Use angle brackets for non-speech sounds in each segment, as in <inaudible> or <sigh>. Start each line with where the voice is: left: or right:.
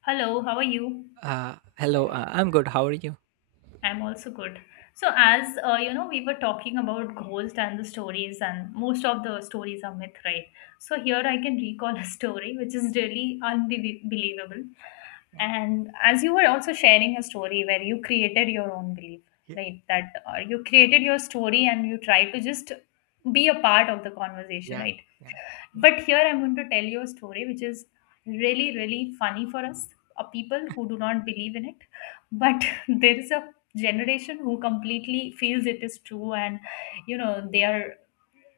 left: Hello, how are you?
right: Hello, I'm good. How are you?
left: I'm also good. So, as you know, we were talking about ghosts and the stories, and most of the stories are myth, right? So, here I can recall <laughs> a story which is really unbelievable.
right: Yeah,
left: And as you were also sharing a story where you created your own belief,
right: yeah,
left: right? That you created your story and you tried to just be a part of the conversation,
right: yeah,
left: right?
right: yeah. Mm.
left: But here I'm going to tell you a story which is really, really funny for us, people who do not believe in it. But <laughs> there is a generation who completely feels it is true, and they are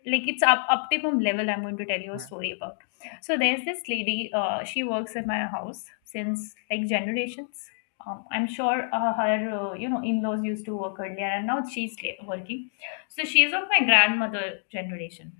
left: like it's up optimum level. I'm going to tell you a
right: Yeah,
left: story about. So there's this lady. She works at my house since like generations. I'm sure her in-laws used to work earlier, and now she's working. So she's of my grandmother generation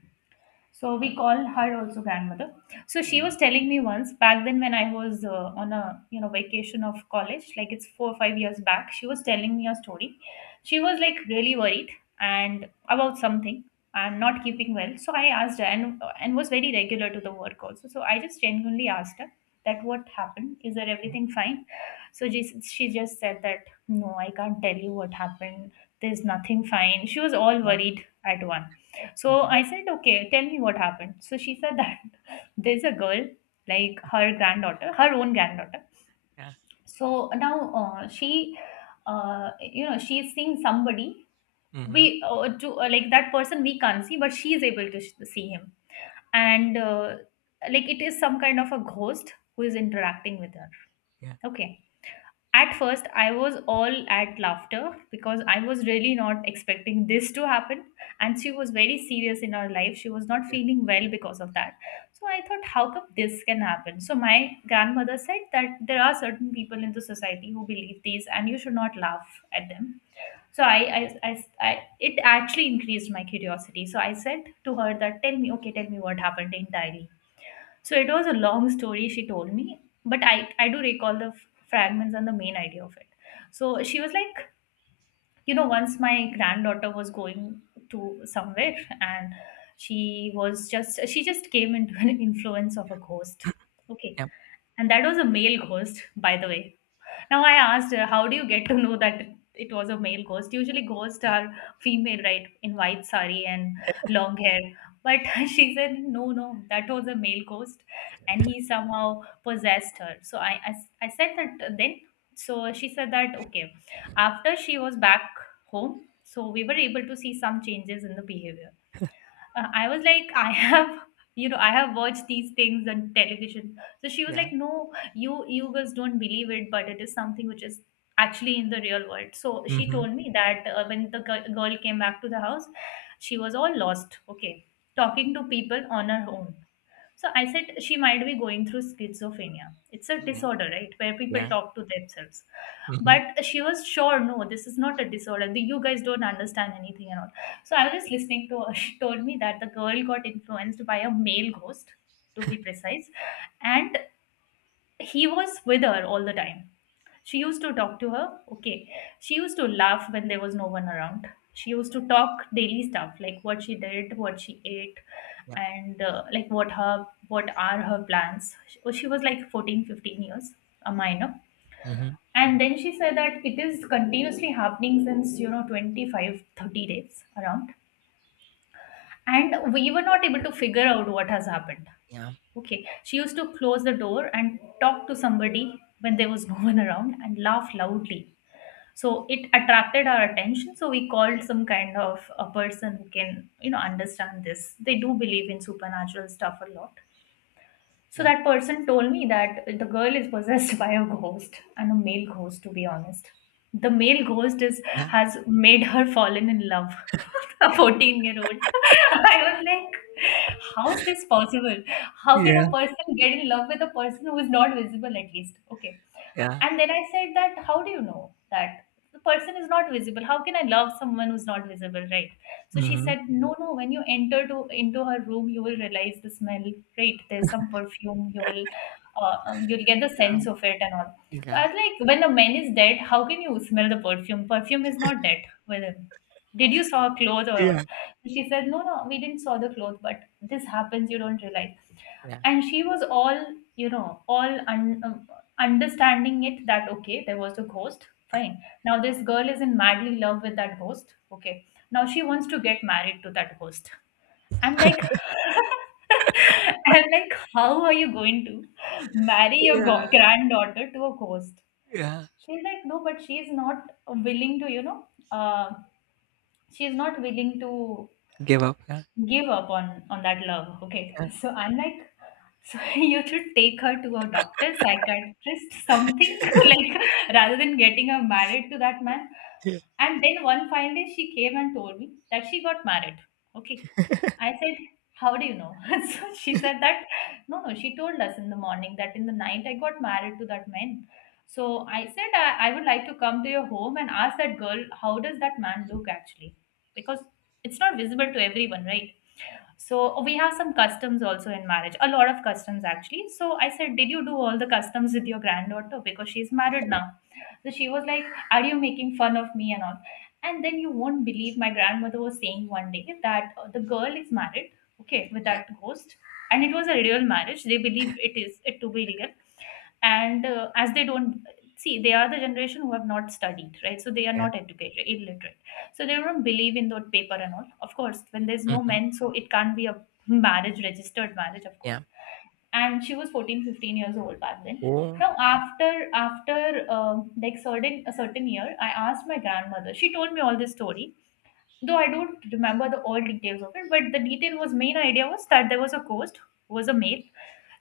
left: so we call her also grandmother. So
right: yeah,
left: she
right: yeah,
left: was telling me once back then when I was on a vacation of college, like it's 4 or 5 years back. She was telling me a story. She was like really worried and about something and not keeping well. So I asked her and was very regular to the work also. So I just genuinely asked her that what happened? Is there everything fine? So she just said that no, I can't tell you what happened. There's nothing fine. She was all
right: yeah.
left: worried at once. So
right: Mhm.
left: I said, okay, tell me what happened. So she said that <laughs> there's a girl, like her granddaughter, her own granddaughter.
right: Yeah.
left: So now she's seeing somebody.
right: Mhm.
left: We to like that person we can't see, but she is able to see him, and like it is some kind of a ghost who is interacting with her.
right: Yeah,
left: Okay at first, I was all at laughter because I was really not expecting this to happen. And she was very serious in her life. She was not feeling well because of that. So I thought, how come this can happen? So my grandmother said that there are certain people in the society who believe these and you should not laugh at them. So I it actually increased my curiosity. So I said to her that, tell me, okay, tell me what happened entirely so it was a long story she told me, but I do recall the fragments and the main idea of it. So she was like, once my granddaughter was going to somewhere and she just came into an <laughs> influence of a ghost. Okay.
right: yeah,
left: And that was a male ghost, by the way now I asked her, how do you get to know that it was a male ghost? Usually ghosts
right: yeah,
left: are female, right? In white sari and long hair. But <laughs> she said, no, no, that was a male ghost. And he somehow possessed her. So I said that then. So she said that, okay, after she was back home, so we were able to see some changes in the behavior I was like, I have, <laughs> I have watched these things on television. So she was
right: yeah, yeah.
left: like, no, you guys don't believe it, but it is something which is actually in the real world. So she
right: Mhm.
left: told me that when the girl came back to the house, she was all lost. Okay, talking to people on her own. So I said she might be going through schizophrenia. It's a
right: Yeah,
left: disorder, right? Where people
right: yeah.
left: talk to themselves.
right: Mhm.
left: But she was sure, no, this is not a disorder. You guys don't understand anything and all. So I was just listening to her. <laughs> She told me that the girl got influenced by a male ghost, to be precise, and he was with her all the time. She used to talk to her. Okay. She used to laugh when there was no one around. She used to talk daily stuff like what she did, what she ate,
right: Yeah.
left: and like what are her plans. She was like 14, 15 years, a minor.
right: Mhm.
left: And then she said that it is continuously happening since, 25, 30 days around. And we were not able to figure out what has happened.
right: Yeah,
left: Okay. She used to close the door and talk to somebody when there was no one around and laugh loudly so it attracted our attention so we called some kind of a person who can understand this they do believe in supernatural stuff a lot so
right: yeah,
left: that person told me that the girl is possessed <laughs> by a ghost and a male ghost, to be honest. The male ghost is
right: yeah,
left: has made her fallen in love. <laughs> A 14 year old. <laughs> I was like, how is this possible? How can
right: yeah,
left: a person get in love with a person who is not visible at least? Okay.
right: yeah.
left: And then I said that how do you know that the person is not visible? How can I love someone who's not visible, right? So she
right: Mhm.
left: said, no, no, when you enter to into her room, you will realize the smell, right? There's some perfume, you'll get the
right: Yeah,
left: sense of it and all. So
right: yeah,
left: I was like, when a man is dead, how can you smell the perfume? Perfume is not dead with him. Did you saw clothes or
right: yeah.
left: what? She said, no, no, we didn't saw the clothes, but this happens, you don't realize.
right: yeah,
left: And she was all, all understanding it that, okay, there was a ghost, fine. Now this girl is in madly love with that ghost, okay now she wants to get married to that host. I'm like, <laughs> I'm like, how are you going to marry your
right: Yeah,
left: granddaughter to a host?
right: yeah.
left: She's like, no, but uh, she's not willing to
right: Give up, yeah,
left: give up on that love. Okay,
right: yeah,
left: so I'm like, so <laughs> you should take her to a doctor, psychiatrist, something <laughs> like rather than getting her married to that man.
right: yeah,
left: And then one fine day, she came and told me that she got married. Okay. I said, how do you know? <laughs> So she said that, no, no, she told us in the morning that in the night I got married to that man. So I said, I would like to come to your home and ask that girl, how does that man look actually? Because it's not visible to everyone, right? So oh, we have some customs also in marriage, a lot of customs actually. So I said, did you do all the customs with your granddaughter? Because she's married now. So she was like, are you making fun of me and all? And then you won't believe my grandmother was saying one day that the girl is married, okay, with
right: yeah,
left: that ghost. And it was a real marriage. They believe it to be real. And as they don't see, they are the generation who have not studied, right? So they are
right: yeah.
left: not educated, illiterate so they don't believe in that paper and all. Of course, when there's no
right: Mhm.
left: men, so it can't be a marriage, registered marriage, of course.
right: Yeah.
left: And she was 14, 15 years old back then.
right: Oh,
left: Now, after like certain a certain year, I asked my grandmother. She told me all this story, though I don't remember the all details of it. But the detail was main idea was that there was a ghost, who was a male.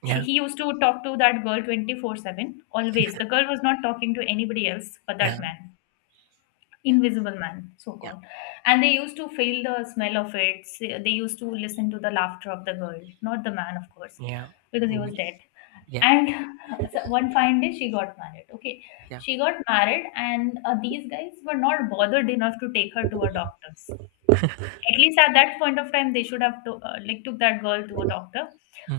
left: She,
right: yeah,
left: he used to talk to that girl 24/7 always. The girl was not talking to anybody else but that
right: yeah,
left: man.
right: yeah,
left: Invisible Man, so
right: yeah,
left: called. And they used to feel the smell of it. They used to listen to the laughter of the girl, not the man, of course,
right: yeah.
left: because he
right: Mm.
left: was dead.
right: Yeah,
left: And <laughs> so one fine day, she got married. Okay,
right: yeah.
left: she got married, and these guys were not bothered enough to take her to a doctor's. At least at that point of time, they should have to, like took that girl to a doctor,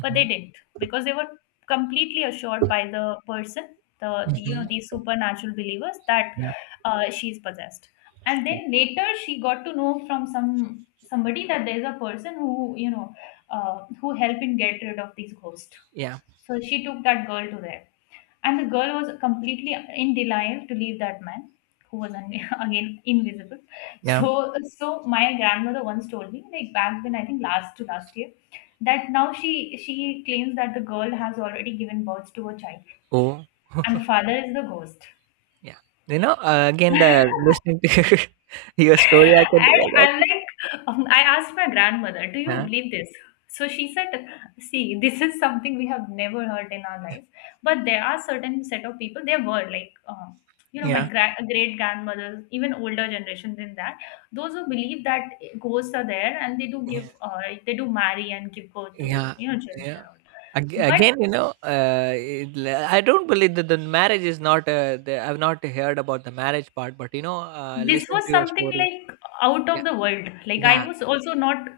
left: but they didn't because they were completely assured by the person,
right: Mhm.
left: these supernatural believers that
right: Yeah,
left: she's possessed. And
right: yeah,
left: then later, she got to know from somebody that there's a person who who helped in get rid of these ghosts.
right: yeah,
left: So she took that girl to there and the girl was completely in denial to leave that man, who was <laughs> again invisible.
right: yeah.
left: So my grandmother once told me, like back then, I think last to last year, that now she claims that the girl has already given birth to a child,
right: Oh,
left: and the
right: <laughs>
left: father is the ghost.
right: yeah. Again, the listening to <laughs> your story.
left: And I'm like, I asked my grandmother, "Do you
right: Yeah,
left: believe this?" So she said, "See, this is something we have never heard in our life, but there are certain set of people. There were like, my
right: yeah,
left: great grandmothers, even older generation than that, those who believe that ghosts are there and they do
right: yeah,
left: they do marry and give birth to
right: yeah,
left: you know children
right: yeah.
left: and all."
right: Ag-
left: But
right: Again, I don't believe that the marriage is not. I've not heard about the marriage part, but
left: this
right: listening
left: was
right: to your
left: something
right: story.
left: like out of the world. Like
right: Yeah,
left: I was also not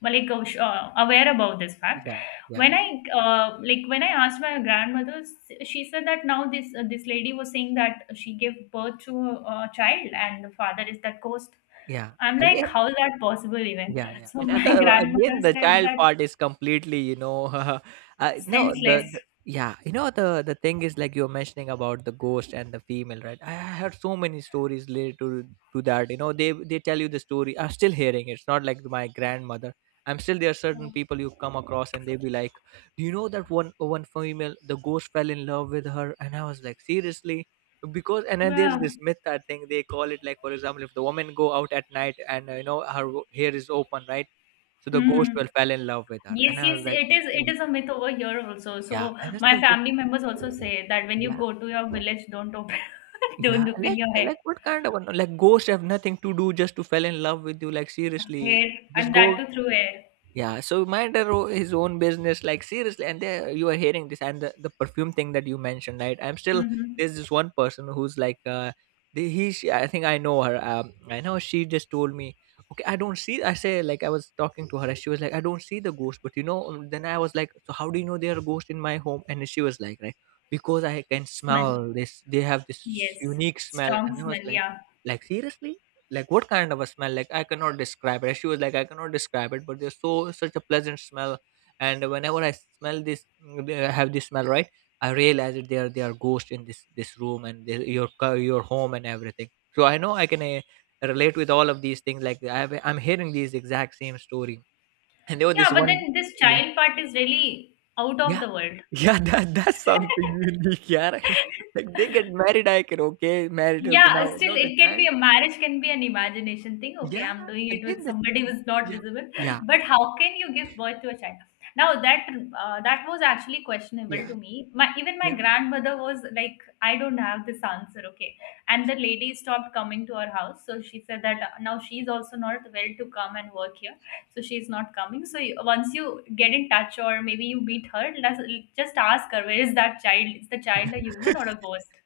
left: aware about this fact.
right: yeah, yeah,
left: When I like when I asked my grandmother, she said that now this lady was saying that she gave birth to a child and the father is that ghost.
right: yeah.
left: I'm like,
right: Again,
left: how is that possible even?
right: yeah, yeah.
left: So
right: And then
left: my <laughs>
right: the,
left: grandmother
right: again, the
left: said
right: child
left: that,
right: part is completely, <laughs> no,
left: senseless.
right: the yeah, the thing is like you're mentioning about the ghost and the female, right? I heard so many stories related to that. You know, they tell you the story. I'm still hearing it. It's not like my grandmother. I'm still there. Are
left: Yeah.
right: Certain people you come across and they be like, "Do you know that one female, the ghost fell in love with her?" And I was like, "Seriously?" because and then there's
left: Yeah.
right: this myth that thing they call it, like, for example, if the woman go out at night, and you know, her hair is open, right? So the ghost
left: Mhm.
right: will fell in love with her.
left: Yes,
right: And I
left: yes,
right: was like,
left: it is. It
right: yeah.
left: is a myth over here also.
right: Yeah,
left: So
right: and that's
left: my
right: just,
left: family members also say that when you
right: yeah,
left: go to your village, don't open, <laughs>
right: yeah,
left: don't open
right: like,
left: your hair,
right: what kind of one? Like, ghosts have nothing to do just to fell in love with you, like, seriously,
left: hair,
right: just
left: and
right: go.
left: that too through air.
right: Yeah, so mind their his own business, like, seriously. And they, you are hearing this, and the perfume thing that you mentioned, right? I'm still
left: Mm-hmm.
right: there's this one person who's like, she, I think I know her. I know she just told me, okay, I don't see. I say, like, I was talking to her, and she was like, I don't see the ghost, but Then I was like, so how do you know they are a ghost in my home? And she was like, right, because I can
left: Smell.
right: smell this. They have this
left: Yes,
right: unique smell. And
left: strong
right: I was
left: smell.
right: like,
left: Yeah,
right: like seriously, like, what kind of a smell? Like, I cannot describe it. She was like, I cannot describe it, but there's such a pleasant smell. And whenever I smell this, they have this smell, right? I realize that there they are ghosts in this room and your your home and everything. So I know I can relate with all of these things. I'm hearing these exact same story. And there was this
left: yeah. But
right: one.
left: then this
right: Yeah.
left: child part is really out of
right: Yeah.
left: the world.
right: <laughs> Yeah, that's something unique. Yeah. <laughs> Like they get
left: <laughs>
right: married. I can, okay, married, okay,
left: Yeah,
right: now
left: still
right: the
left: it can be
right: child.
left: a marriage, can be an imagination thing. Okay,
right: Yeah,
left: I'm doing it
right: again
left: with
right: the,
left: somebody who's not
right: yeah,
left: visible.
right: yeah.
left: But how can you give birth to a child? Now that was actually questionable to
right: Yeah,
left: me. My even my
right: yeah.
left: grandmother was like, I don't have this answer. Okay, and the lady stopped coming to our house. So she said that now she's also not well to come and work here. So she's not coming. So once you get in touch or maybe you meet her, let's just ask her, where is that child? Is the child a human or a
right: <laughs>
left: ghost?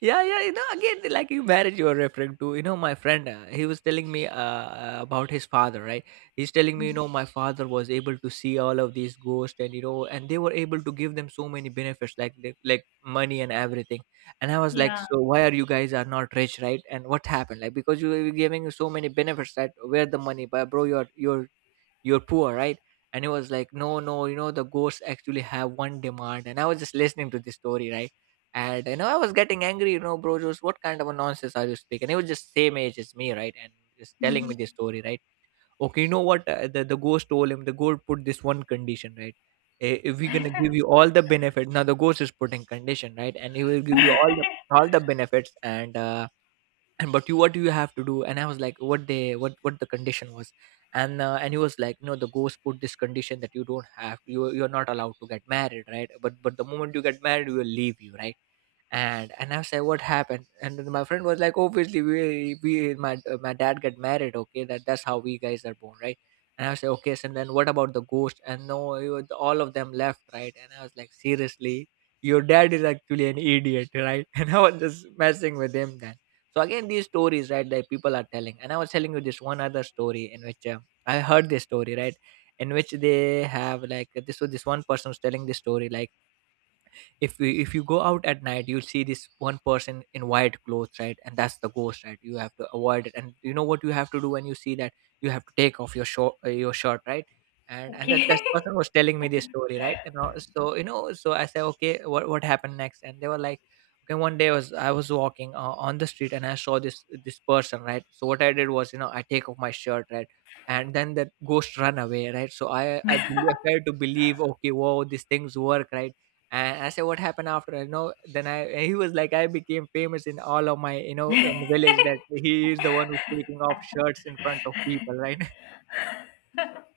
right: Yeah, yeah, you know, again, like, you marriage you are referring to, you know, my friend, he was telling me about his father, right? He's telling me, you know,
left: Mhm.
right: my father was able to see all of these ghosts, and, you know, and they were able to give them so many benefits, like, like money and everything. And I was like,
left: Yeah.
right: so why are you guys are not rich, right? And what happened? Like, because you were giving so many benefits, that where the money, but bro, you're poor, right? And he was like, no, no, you know, the ghosts actually have one demand. And I was just listening to this story, right? And you know, I was getting angry. You know, bro, just what kind of a nonsense are you speaking. He was just same age as me, right? And just telling me this
left: Mhm.
right: story, right? Okay, you know what, the ghost told him, the ghost put this one condition, right? "Eh, if we're gonna give you
left: <laughs>
right: all the benefits, now the ghost is putting condition, right, and he will give you all the benefits, and but you, what do you have to do? And I was like, what they what the condition was. And he was like, no, the ghost put this condition, that you don't have, you you're not allowed to get married, right, but the moment you get married, we will leave you, right." And I said, "What happened?" And then my friend was like, "Obviously, we my my dad got married. Okay, that's how we guys are born, right?" And I was like, "Okay. And then what about the ghost?" And no, it was- all of them left, right? And I was like, "Seriously, your dad is actually an idiot, right?" <laughs> And I was just messing with him then. So again, these stories, right, that people are telling. And I was telling you this one other story in which I heard this story, right, in which they have like this. So this one person was telling this story, like, if you, if you go out at night, you'll see this one person in white clothes, right, and that's the ghost, right, you have to avoid it. And you know what you have to do when you see that, you have to take off your short your shirt, right. And
left: Okay.
right: that person was telling me this story, right. and So, you know, so I said, okay, what happened next? And they were like, okay, one day was I was walking on the street, and I saw this person, right. So what I did was, you know, I take off my shirt, right. And then that ghost run away, right. So I believe,
left: <laughs>
right: I tried to believe, okay, wow, these things work, right. And I said, "What happened after?" You know, then I he was like, "I became famous in all of my, you know, in village, that he is the one who's taking off shirts in front of people, right?" <laughs>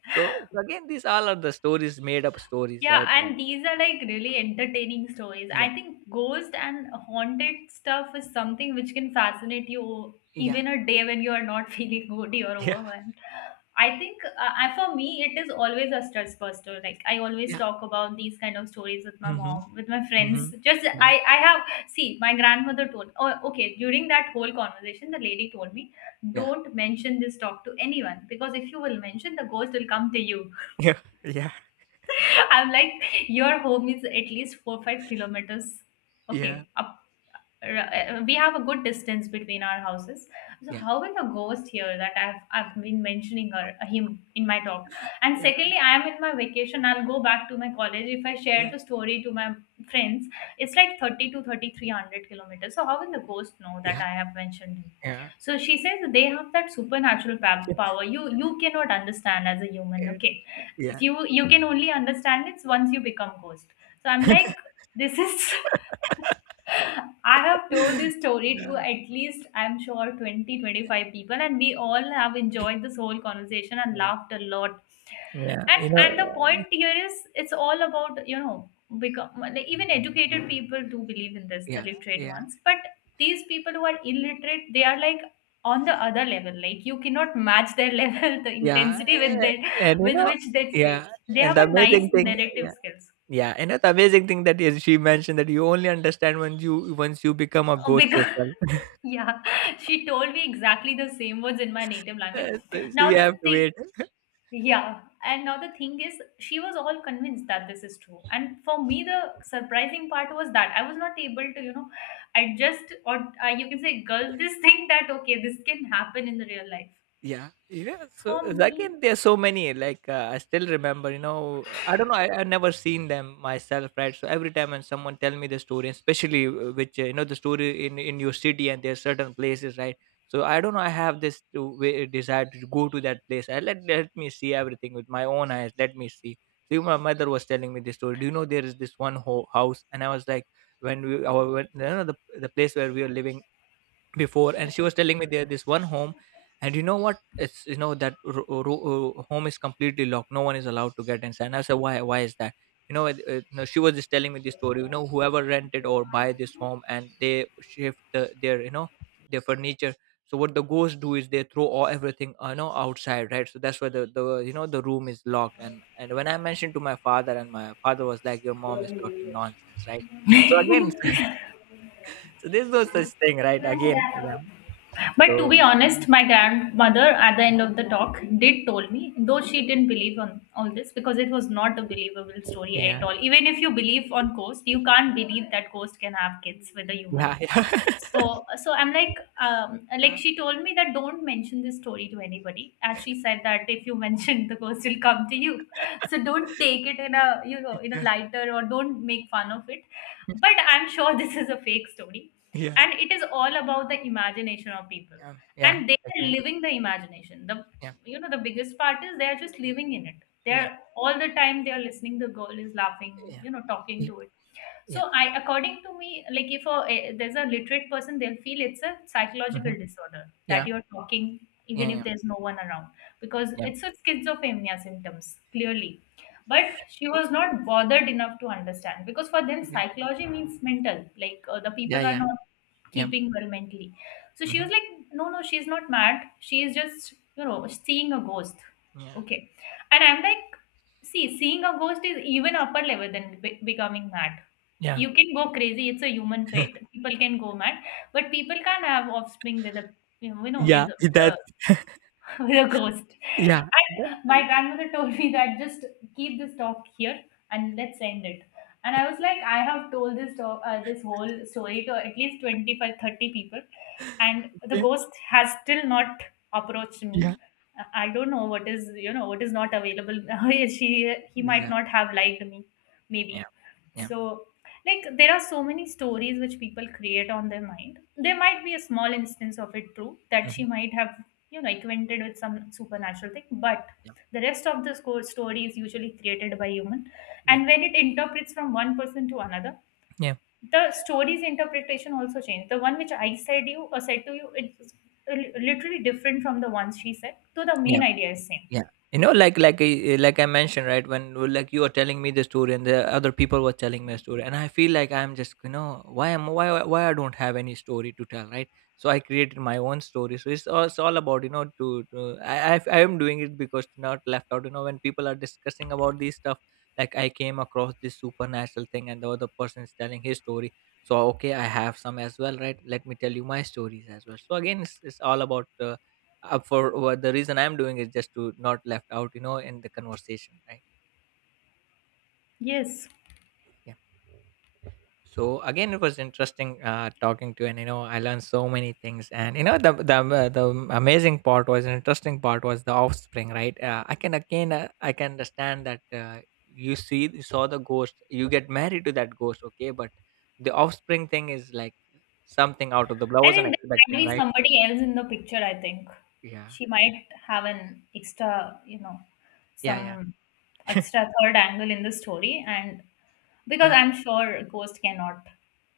right: So, so again, these all are the stories, made up stories,
left: Yeah,
right: right?
left: and these are like really entertaining stories.
right: Yeah,
left: I think ghost and haunted stuff is something which can fascinate you
right: yeah,
left: even a day when you are not <laughs> feeling good or
right: <laughs> yeah,
left: overwhelmed. I think for me, it is always a stress buster. Like I always
right: yeah.
left: talk about these kind of stories with my
right: Mm-hmm,
left: mom, with my
right: mm-hmm.
left: friends. Just
right: Yeah,
left: I have, see, my grandmother told. Oh, okay. During that whole conversation, the lady told me, "Don't mention this talk to anyone because if you will mention, the ghost will come to you."
right: yeah, yeah,
left: <laughs> I'm like, your home is at least 4-5 kilometers.
right: yeah,
left: Okay, we have a good distance between our houses, so
right: yeah,
left: how will the ghost hear that I've been mentioning her, him in my talk? And
right: yeah,
left: secondly, I am in my vacation. I'll go back to my college. If I share
right: yeah,
left: the story to my friends, it's like 30 to 3300 kilometers, so how will the ghost know that
right: yeah,
left: I have mentioned him?
right: yeah,
left: So she says they have that supernatural power. You cannot understand as a human. Okay,
right: yeah, yeah,
left: you can only understand it once you become ghost. So I'm
right: <laughs>
left: like, this is <laughs> I have told this story to
right: yeah,
left: at least, I'm sure, 20, 25 people, and we all have enjoyed this whole conversation and
right: yeah,
left: laughed a lot.
right: yeah. You
left: And the
right: know,
left: point here is it's all about, you know, become like, even educated people do believe in this, the
right: yeah,
left: literate
right: yeah.
left: ones. But these people who are illiterate, they are like on the other level. Like you cannot match their level, <laughs> the
right: Yeah,
left: intensity with
right: a
left: their
right: and you know,
left: with which they
right: yeah,
left: say. They
right: and
left: have
right: the
left: a nice
right: amazing thing,
left: narrative
right: yeah,
left: skills.
right: yeah, and the amazing thing that is, she mentioned that you only understand when you once you become a ghost
left: Because
right: yourself. <laughs>
left: <laughs> yeah, she told me exactly the same words in my native
right: So
left: language.
right: so
left: Now
right: you
left: the
right: have to
left: thing,
right: wait.
left: yeah, and now the thing is, she was all convinced that this is true, and for me the surprising part was that I was not able to, you know, adjust or, you can say girl, this <laughs> thing that okay, this can happen in the real life
right: Yeah, yeah. So
left: for me.
right: again, there are so many. Like, I still remember, you know, I don't know. I never seen them myself, right? So every time when someone tell me the story, especially which you know, the story in your city, and there certain places, right? So I don't know. I have this desire to go to that place. I, let, let me see everything with my own eyes. Let me see. So even my mother was telling me this story. Do you know there is this one house? And I was like, when we our when, you know, the place where we were living before. And she was telling me there this one home, and you know what, it's, you know, that home is completely locked, no one is allowed to get inside. And I said, why is that? You know, no, she was just telling me this story, you know, whoever rented or buy this home and they shift their, you know, their furniture, so what the ghosts do is they throw all everything, you know, outside, right. So that's why the, you know, the room is locked. And when I mentioned to my father, and my father was like, your mom is talking nonsense, right. So again, <laughs> so there's no such thing, right. Again, yeah.
left: But to be
right: So
left: honest, my grandmother at the end of the talk did told me, though she didn't believe on all this because it was not a believable story
right: yeah,
left: at all. Even if you believe on ghost, you can't believe that ghost can have kids with a
right: yeah,
left: human.
right: yeah,
left: So I'm like she told me that don't mention this story to anybody, as she said that if you <laughs> mention, the ghost will come to you. So don't take it in a, you know,
right: <laughs>
left: in a
right: yeah,
left: lighter, or don't make fun of it. But I'm sure <laughs> this is a fake story,
right: yeah, yeah,
left: and it is all about the imagination of people,
right: yeah, yeah.
left: and they are
right: Agree.
left: living the imagination. The,
right: Yeah,
left: you know, the biggest part is they are just living in it.
right: yeah,
left: They're all the time they are listening, the girl is laughing,
right: yeah,
left: you know, talking
right: y-
left: to it.
right: yeah,
left: So I, according to me, like, if there's a literate person, they'll feel it's a psychological
right: mhm,
left: disorder
right: yeah,
left: that you're talking
right: yeah,
left: even
right: yeah,
left: if there's no one around, because
right: yeah,
left: it's a schizophrenia symptoms clearly. But she was not bothered enough to understand, because for them
right: yeah,
left: psychology means mental, like, the
right: yeah,
left: people are
right: yeah,
left: not
right: yeah,
left: keeping well mentally. So she
right: mhm,
left: was like, no, no, she's not mad. She is just, you know, seeing a ghost.
right: yeah,
left: Okay, and I'm like, see, seeing a ghost is even upper level than becoming mad.
right: yeah,
left: You can go crazy, it's a human trait, people can go mad, but people can't have offspring with a, you know, you know, with
right: yeah. <laughs>
left: the
right: That,
left: <laughs> with a ghost.
right: yeah,
left: And
right: that-
left: my grandmother told me that just keep this talk here and let's end it. And I was like, I have told this talk, this whole story to at least 25, 30 people, and the
right: okay,
left: ghost has still not approached
right: yeah,
left: me. I don't know what is, you know, what is not available. <laughs> She, he might
right: yeah,
left: not have liked me,
right: yeah,
left: maybe.
right: yeah,
left: So, like, there are so many stories which people create on their mind. There might be a small instance of it true, that
right: mhm,
left: she might have, you know, acquainted with some supernatural thing, but
right: yeah,
left: the rest of the score story is usually created by human,
right: yeah,
left: and when it interprets from one person to another,
right: yeah,
left: the story's interpretation also changes. The one which I said you, or said to you, it's literally different from the one she said, though the main
right: yeah.
left: idea is same.
right: Yeah. You know, like, like I mentioned, right? When, like, you are telling me the story, and the other people were telling me a story, and I feel like I'm just, you know, why why I don't have any story to tell, right? So I created my own story. So it's all about, you know, to I am doing it because to not left out. You know, when people are discussing about these stuff, like, I came across this supernatural thing, and the other person is telling his story. So okay, I have some as well, right? Let me tell you my stories as well. So again, it's all about. For what the reason I'm doing is just to not left out, you know, in the conversation, right.
left: Yes.
right: Yeah. So again, it was interesting talking to you. And you know, I learned so many things. And you know, the amazing part was interesting part was the offspring, right. I can, again, I can understand that you see, you saw the ghost, you get married to that ghost, okay, but the offspring thing is like something out of the blue. I
left: I
right: wasn't
left: think there might
right: expecting,
left: be
right: right.
left: somebody else in the picture, I think.
right: Yeah,
left: She might have an extra, you know,
right: yeah,
left: some
right: yeah. <laughs>
left: extra third angle in the story, and because
right: Yeah,
left: I'm sure ghost cannot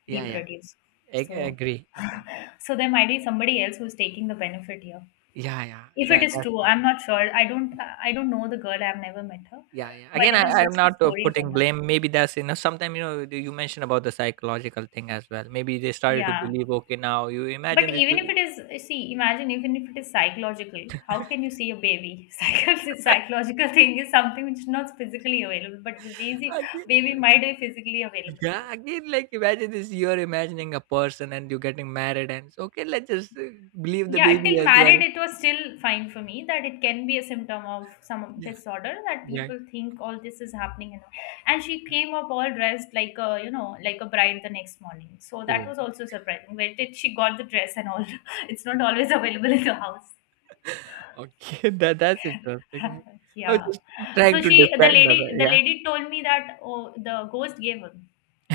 right: yeah, yeah.
left: reproduce.
right: I
left: So
right: agree,
left: <laughs>
right: agree.
left: so there might be somebody else who's taking the benefit here.
right: Yeah, yeah.
left: If it is
right: That's
left: true,
right: not
left: I'm not sure. I don't know the girl, I've never met her.
right: yeah, yeah.
left: But
right: Again,
left: it is
right: I'm
left: just a
right: not
left: story
right: putting
left: about her.
right: blame. Maybe that's, you know, sometimes you know, you mentioned about the psychological thing as well. Maybe they started to
left: Yeah.
right: believe. Okay, now you
left: But
right: imagine this.
left: even if it
right: You,
left: is, see, imagine even if it is psychological, how can you
right: <laughs>
left: see a baby? <laughs> Psychological, psychological thing is something which is not physically available, but the baby,
right: again,
left: baby
right: like-
left: might be physically available, right?
right: yeah, again, like, imagine this. You're imagining a person and you're getting married, and so okay. Let's just believe the
left: Yeah,
right: baby
left: till
right: as
left: married,
right: well.
left: it was still fine for me that it can be a symptom of some
right: Yeah,
left: disorder that
right: yeah.
left: people think all this is happening. And, all. And she came up all dressed like a, you know, like a bride the next morning. So that
right: Oh,
left: was also surprising. Where did she got the dress and all? <laughs> It's not always available in the house.
right: <laughs> okay. That's interesting. Right?
left: <laughs>
right: I was
left: Yeah.
right: just trying
left: So
right: to
left: she,
right: defend. Her,
left: the
right: Yeah.
left: lady told me that, oh, the ghost gave her,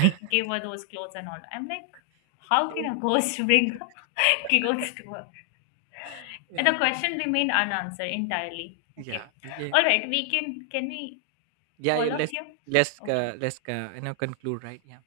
left: like, gave her those clothes and all. I'm like, how can
right: Okay.
left: a ghost <laughs> bring <laughs> clothes to her? And the
right: Yeah.
left: question remained unanswered entirely.
right: Yeah.
left: Okay.
right: Again.
left: All right. We can we
right: Yeah, yeah,
left: call off
right: let's
left: here? Okay.
right: let's you know, conclude, right? Yeah.